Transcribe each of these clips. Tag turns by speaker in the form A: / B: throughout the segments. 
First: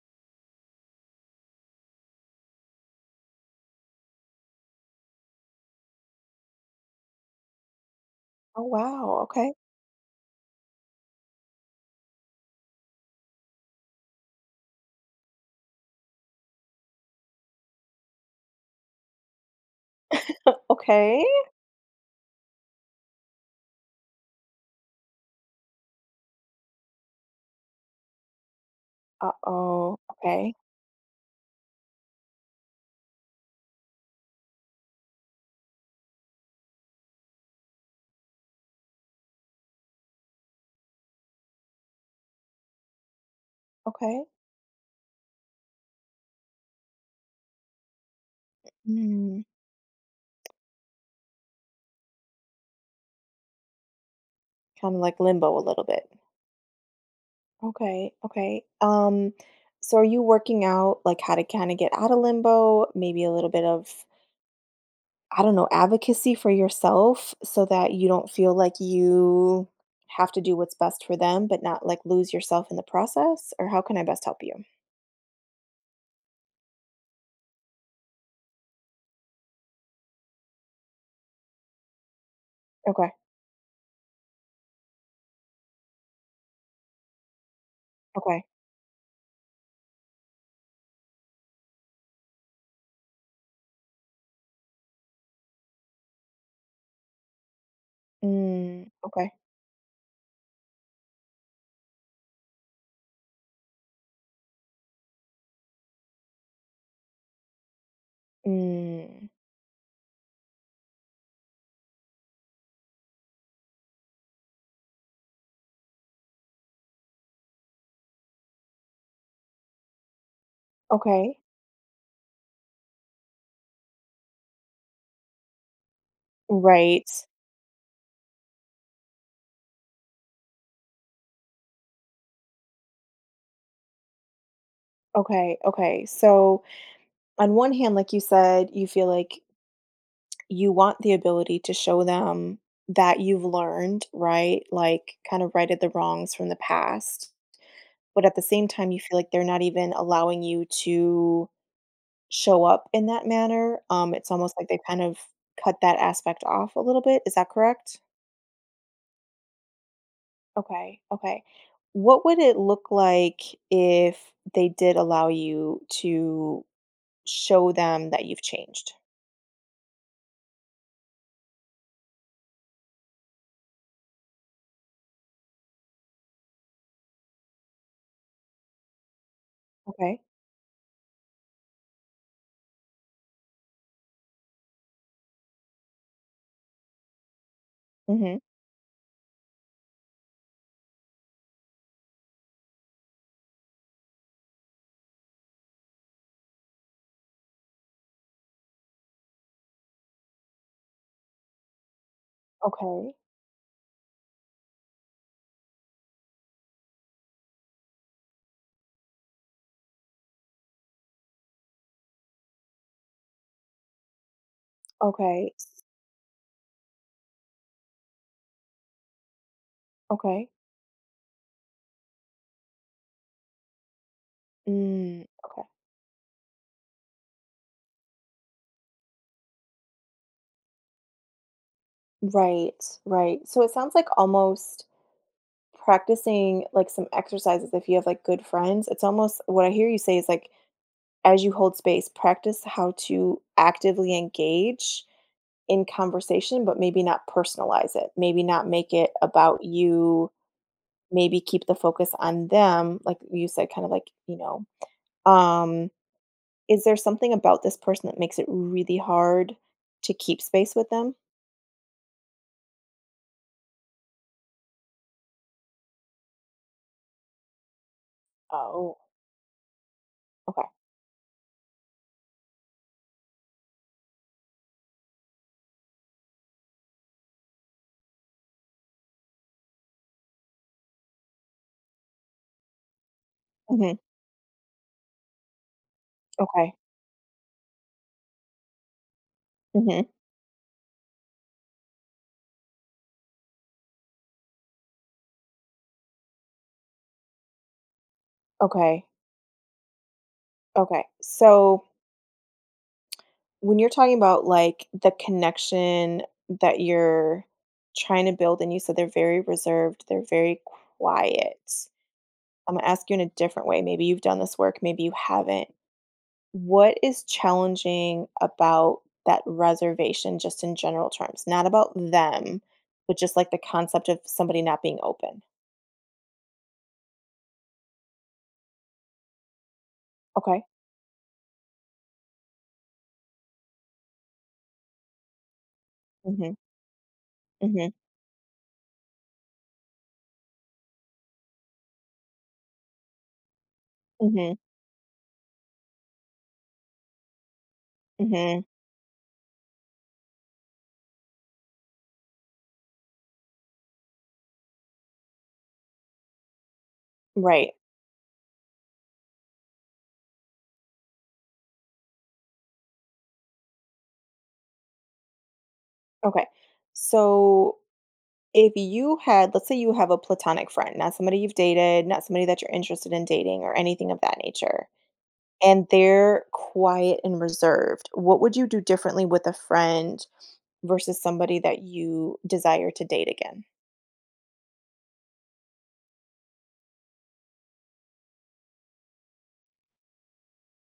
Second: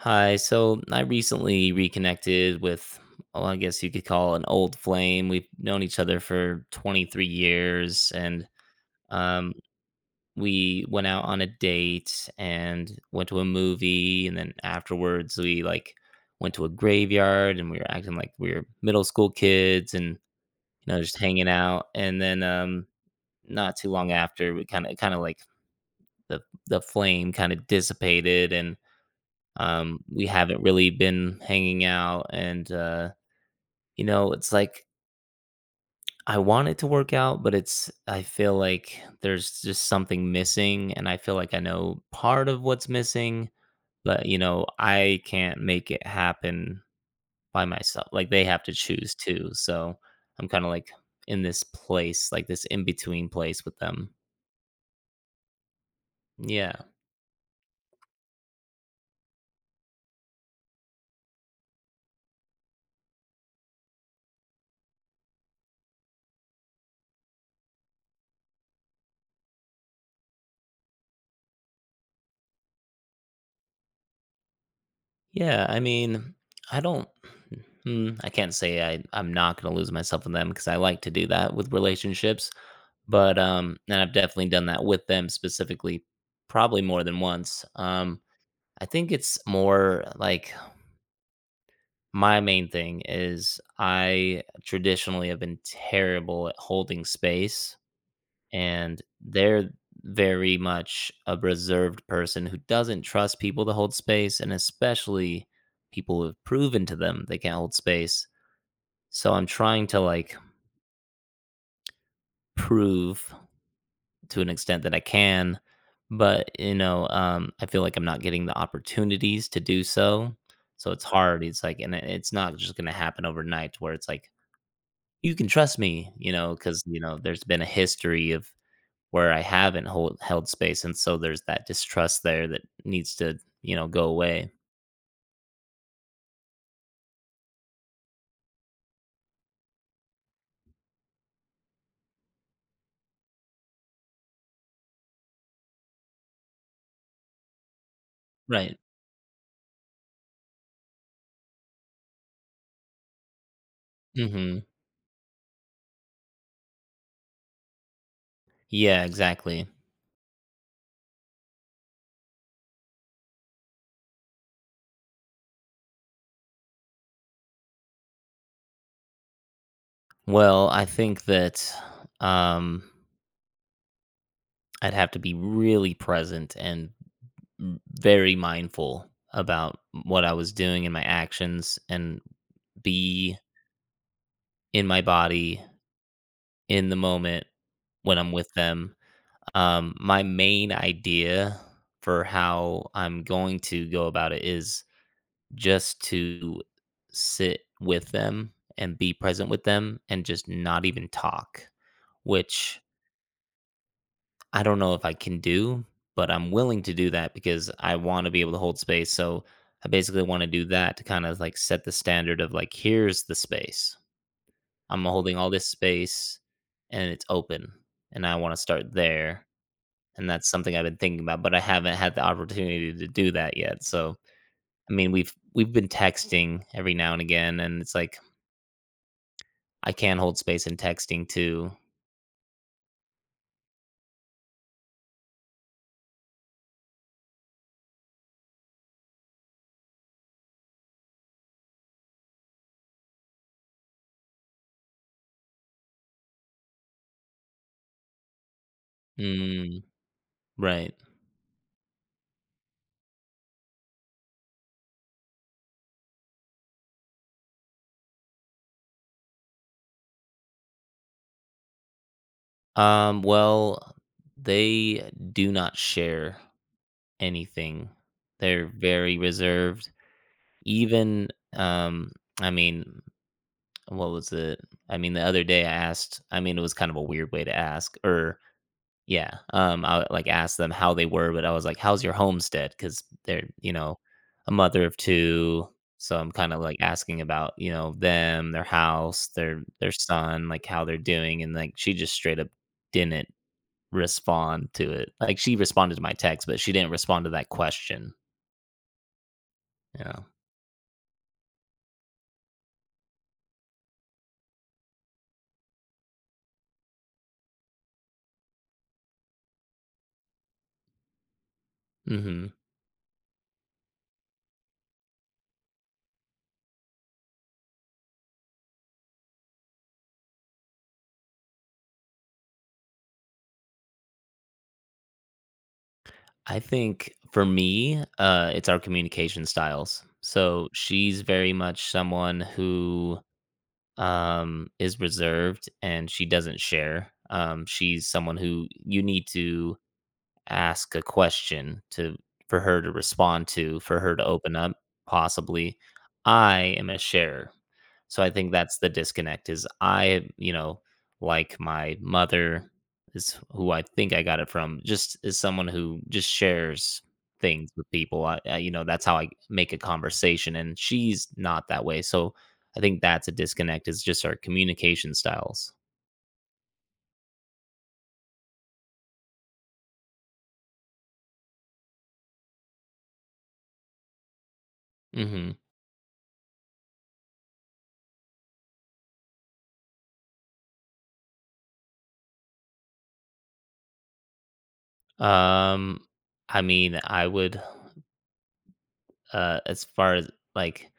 A: Hi. So I recently reconnected with, well, I guess you could call an old flame. We've known each other for 23 years, and
B: Oh, wow, okay,
A: um, we went out on a date and went to a movie, and then afterwards we like went to a graveyard, and we were acting like we were middle school kids, and you know just
B: okay.
A: hanging out. And then not too long after, we kind of like the the flame kind of dissipated, and
B: Uh-oh,
A: we
B: okay,
A: haven't really been hanging out and, you know, it's like I want it to work out, but it's I feel like there's just something missing and I feel like I know part of what's missing,
B: okay.
A: but you know, I can't make it happen by myself. Like they have to choose
B: Mm,
A: too. So I'm kind of like in this place, like this in between place with them.
B: kinda like limbo a little bit.
A: Yeah.
B: Okay, okay. So are you working out, like, how to kinda get out of limbo? Maybe a little bit of, I don't know, advocacy for yourself so that you don't feel like you have to do what's best for them, but not, like, lose yourself in the process? Or how can I best help you?
A: Yeah, I mean, I don't. Mm, I can't say I'm not gonna lose myself in them because I like to do that with relationships,
B: Okay,
A: but and I've definitely done that with them specifically, probably more than once.
B: okay.
A: I think it's more like my main thing is I traditionally have been terrible at holding space,
B: Mm,
A: and
B: okay.
A: they're very much a reserved person who doesn't trust people to hold space, and especially people who have proven to them they can't hold space.
B: Mm,
A: So I'm trying to like prove to an extent that I can, but I feel like I'm not getting the opportunities to do so. So it's
B: okay.
A: hard, it's like, and it's not just going to happen overnight where it's like you can trust me, you know, because you
B: Right.
A: know there's been a history of where I haven't held space, and so there's that distrust there that needs to, you know, go away.
B: Okay, okay. So on one hand, like you said, you feel like you want the ability to show them that you've learned, right? Like kind of righted the wrongs from the past. But at the same
A: Right.
B: time, you feel like they're not even allowing you to show up in that manner. It's almost
A: Mhm.
B: like they kind of cut that aspect off a little bit. Is that correct?
A: Yeah, exactly.
B: Okay. Okay. What would it look like if they did allow you to show them that you've changed?
A: Well, I think that, um, I'd have to be really present and m very mindful about
B: Okay.
A: what I was doing and my actions, and be in my body, in the moment when I'm
B: Mm-hmm.
A: with them. My main idea for how I'm going to go about it is just to sit with them and be present with them and just not even talk, which
B: Okay.
A: I don't know if I can do, but I'm willing to do that because I want to be able to hold space. So I basically want to do that to kind of like set the standard of like, here's the space. I'm holding all
B: Okay.
A: this space and it's open, and I want to start there. And that's
B: Okay.
A: something I've been thinking about, but I haven't had the opportunity to do that yet. So I mean,
B: Mm,
A: we've
B: okay.
A: we've been texting every now and again, and it's like I can hold space in texting too.
B: Right, right. So it sounds like almost practicing like some exercises if you have like good friends. It's almost what I hear you say is like as you hold space, practice how to actively engage in conversation, but maybe not personalize it. Maybe not make it about
A: Mm,
B: you.
A: right.
B: Maybe keep the focus on them, like you said, kind of like, um, is there something about this person that makes it really hard to keep space with them?
A: Well, they do not share anything. They're
B: Oh,
A: very reserved.
B: okay.
A: Even, um, I mean, what was it? I mean, the other day I asked, I mean, it was kind of a weird way to ask, or Yeah, I, like, asked them how they were, but I was like, "How's your homestead?" Because 'Cause they're, you
B: Mhm.
A: know, a mother of 2, so I'm kinda,
B: Okay.
A: like, asking about, you know, them, their house, their
B: Mhm.
A: son, like, how they're doing, and, like, she just straight up didn't respond to it. Like, she responded to my text, but she didn't respond to that question.
B: Okay.
A: Yeah.
B: Okay. So when you're talking about like the connection that you're trying to build, and you said they're very reserved, they're very quiet.
A: Mhm.
B: I'm gonna ask you in a different way. Maybe you've done this work, maybe you haven't. What is challenging about that reservation, just in general terms, not about them, but just like the concept of somebody not being open?
A: I think for me, it's our communication styles.
B: Okay.
A: So, she's very much someone who is reserved and she
B: Mm-hmm.
A: doesn't share.
B: Mm-hmm.
A: She's someone who you need to ask a question to for her to respond to, for her to
B: Mm-hmm.
A: open up, possibly. I am a sharer. So I think
B: Mm-hmm.
A: that's the disconnect is I, you know, like my mother is who I think I got it from, just is someone who just shares things
B: Right.
A: with people. I you know, that's how I make a conversation and she's not that way. So I think that's a disconnect is just our communication styles.
B: Okay. So if you had, let's say you have a platonic friend, not somebody you've dated, not somebody that you're interested in dating or anything of that nature,
A: Mhm.
B: and they're quiet and reserved, what would you do differently with a friend versus somebody that you desire to date again?
A: Um I mean, I would as far as like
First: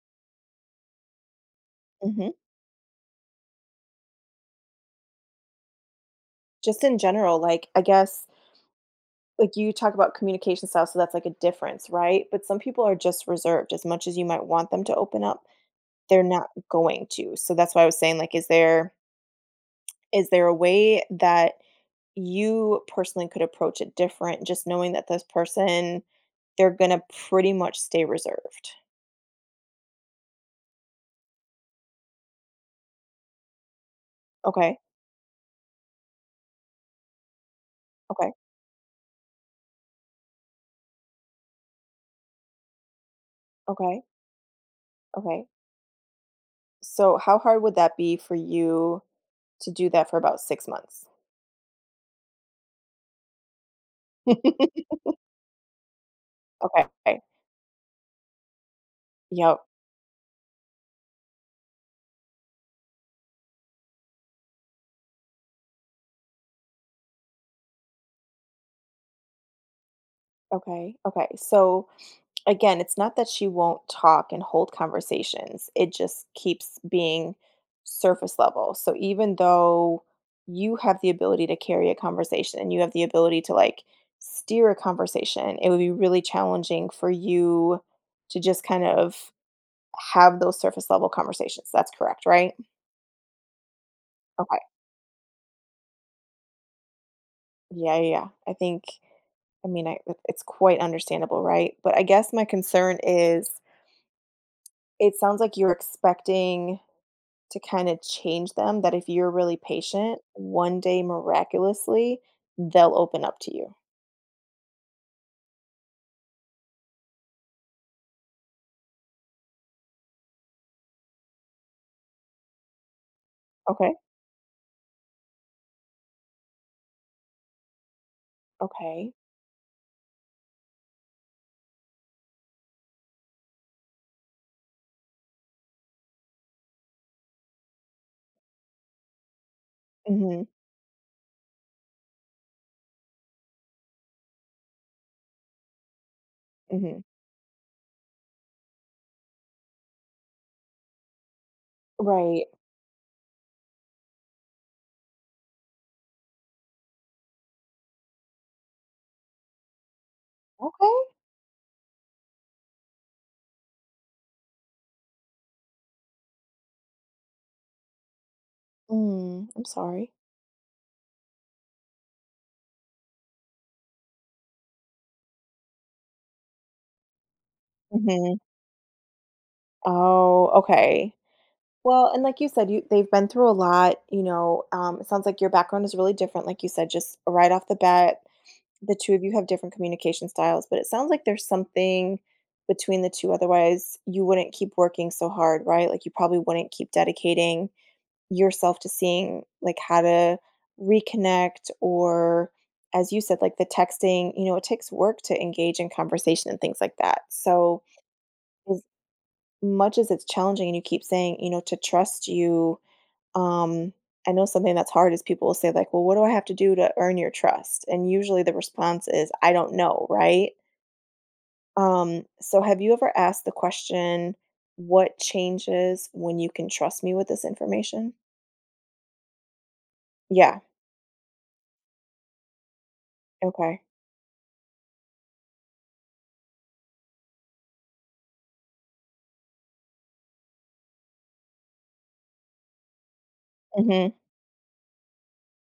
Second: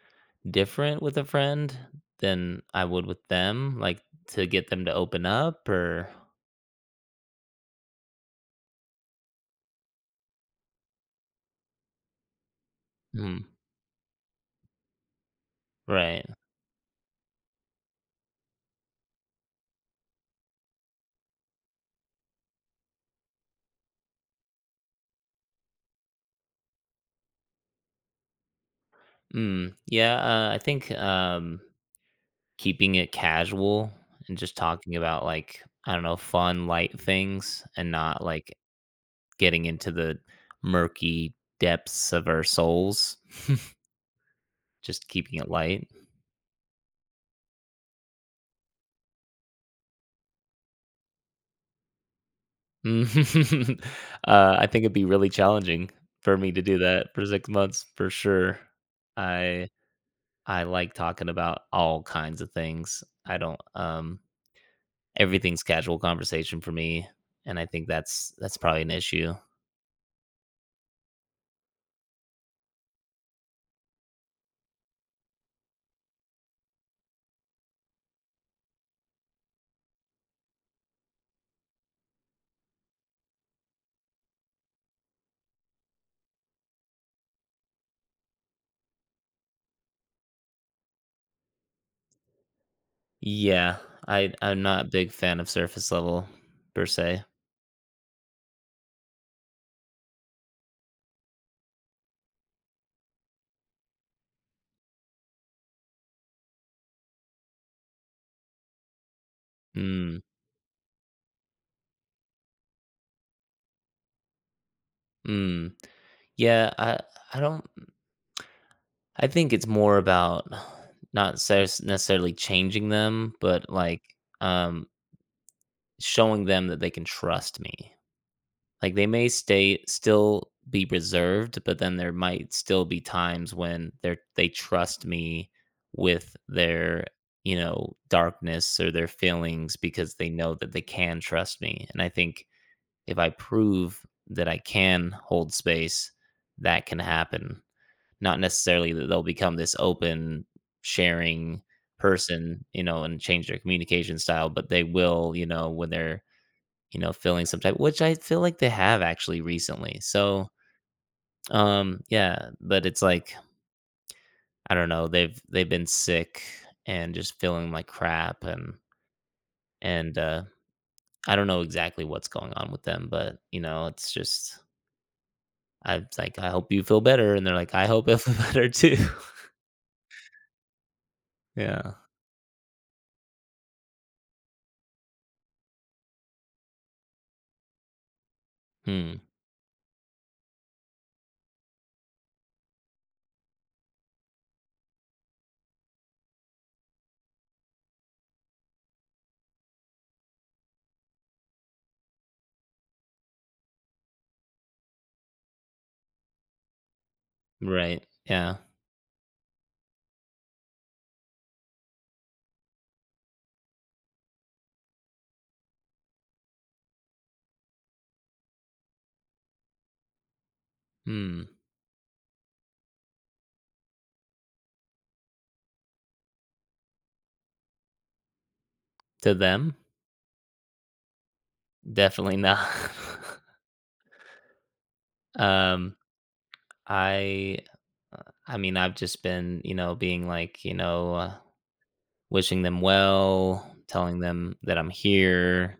A: different with a friend
B: Mhm.
A: than I would with them, like to get them to open up or
B: Just in general, like, I guess like you talk about communication style, so that's like a difference, right? But some people are just
A: mm,
B: reserved as much as you might want them to open up, they're
A: right.
B: not going to. So that's why I was saying like is there a way that you personally could approach it different just knowing that this person they're going to pretty much stay reserved?
A: Mm, yeah, I think keeping it casual and just
B: Okay.
A: talking about like I don't know, fun, light things, and not
B: Okay.
A: like getting into the murky depths of our souls.
B: Okay.
A: Just keeping
B: Okay.
A: it light.
B: So how hard would that be for you to do that for about 6 months?
A: Mhm. I think it'd be really challenging for me to do that
B: Okay.
A: for 6 months for sure.
B: Yep.
A: I I like talking about all kinds of things. I don't, everything's casual conversation for me, and I think that's probably an issue.
B: Okay. Okay. So again, it's not that she won't talk and hold conversations, it just keeps being surface level. So even though you have the ability to carry a conversation and you have the ability to like steer a conversation, it would be really challenging for you to just kind of have those surface level conversations. That's correct, right?
A: Yeah,
B: Okay.
A: I'm not a big fan of surface level per se.
B: Yeah, yeah, yeah. I mean, it- it's quite understandable, right? But I guess my concern is it sounds like you're expecting to kind of change them that if you're really
A: Mm,
B: patient, one day miraculously, they'll open up to you.
A: mm. Yeah, I don't I think it's more about not ses necessarily changing them, but,
B: Okay.
A: like, um showing them that they can trust me. Like, they
B: Okay.
A: may stay still be reserved, but then there might still be times when they trust me with their, you know, darkness or their feelings because they
B: Mhm.
A: know that they can trust me, and I think if I prove that I can hold space, that can
B: Mhm.
A: happen. Not necessarily that they'll become this open, sharing
B: Right.
A: person, you know, and change their communication style, but they will, you know, when they're feeling some type, which I feel like they have actually recently. So,
B: Okay.
A: yeah, but it's like, I don't know, they've been sick and just feeling like crap and
B: Mm, I'm sorry.
A: and uh I don't know exactly what's going on with them, but you know, it's just I'm like, I hope you feel better. And they're like, I hope I feel
B: Mhm.
A: better too.
B: Oh, okay.
A: Yeah.
B: Well, and like you said, you they've been through a lot, you know, it sounds like your background is really different. Like you said, just right off the bat, the two
A: Hmm.
B: of you have different communication styles, but it sounds like there's something between the two. Otherwise, you wouldn't keep working so hard, right? Like you probably wouldn't keep dedicating yourself to seeing, like, how to reconnect or as you said, like, the texting, you know, it takes work to engage in conversation and things like that. So,
A: Right. Yeah.
B: as much as it's challenging and you keep saying, you know, to trust you, um, I know something that's hard is people will say, like, "Well, what do I have to do to earn your trust?" And usually the response is, "I don't know," right?
A: Hmm.
B: So have you ever asked the question, "What changes when you can trust me with this information?"
A: To them,
B: Yeah,
A: definitely not.
B: okay.
A: um, I, I mean, I've just been, you know, being like, you know, wishing them well,
B: Mhm.
A: telling them that I'm here,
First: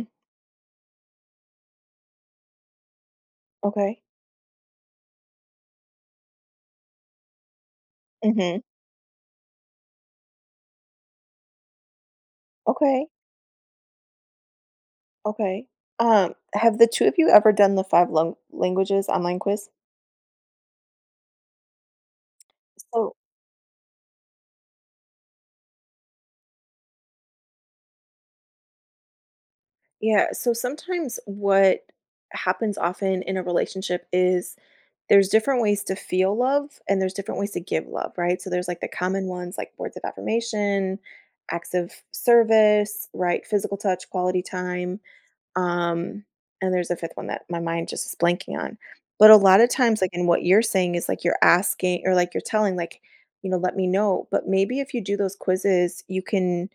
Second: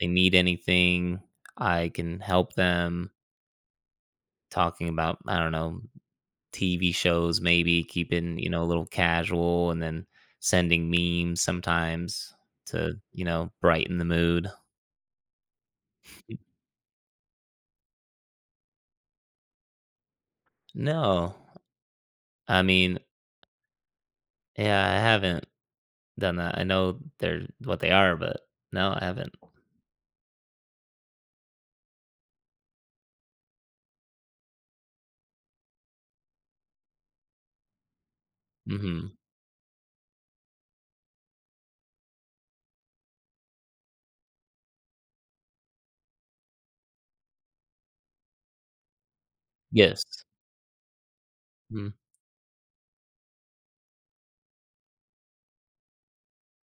A: they need anything, I can help them,
B: Okay.
A: talking about, I don't know, TV shows maybe, keeping, you
B: Mhm.
A: know, a little casual and then sending memes sometimes to,
B: Okay.
A: you know, brighten the mood.
B: Okay. Have the two of you ever done the five languages online quiz?
A: No. I mean,
B: So
A: yeah, I haven't done that. I know they're what they are, but no, I haven't.
B: yeah, so sometimes what happens often in a relationship is there's different ways to feel love and there's different ways to give love, right? So there's, like, the
A: Mhm.
B: common ones, like words of affirmation, acts of service, right, physical touch, quality time. Um, and there's a fifth one that my mind just is blanking on. But a lot of times,
A: Yes.
B: like, and what you're saying is like you're asking or like you're telling, like, you know, let me know. But maybe if you do those quizzes, you can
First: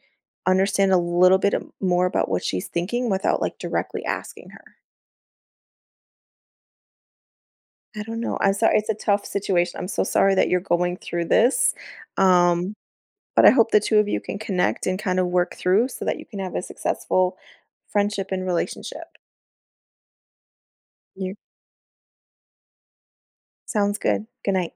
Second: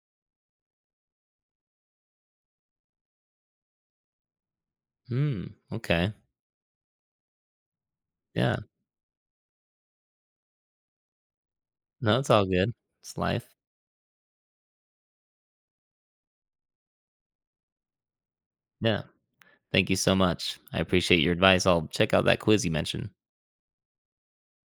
B: understand a little more about what she's thinking without like directly asking her.
A: Mhm. Okay.
B: I don't know. I'm
A: Yeah.
B: sorry. It's a tough situation. I'm so sorry that you're going through this.
A: No, it's all good.
B: Um,
A: It's
B: but I
A: life.
B: hope the two of you can connect and kind of work through so that you can have a successful friendship and
A: Yeah.
B: relationship.
A: Thank you so much. I appreciate your
B: You
A: advice. I'll check out that quiz you mentioned.
B: sounds good. Good night.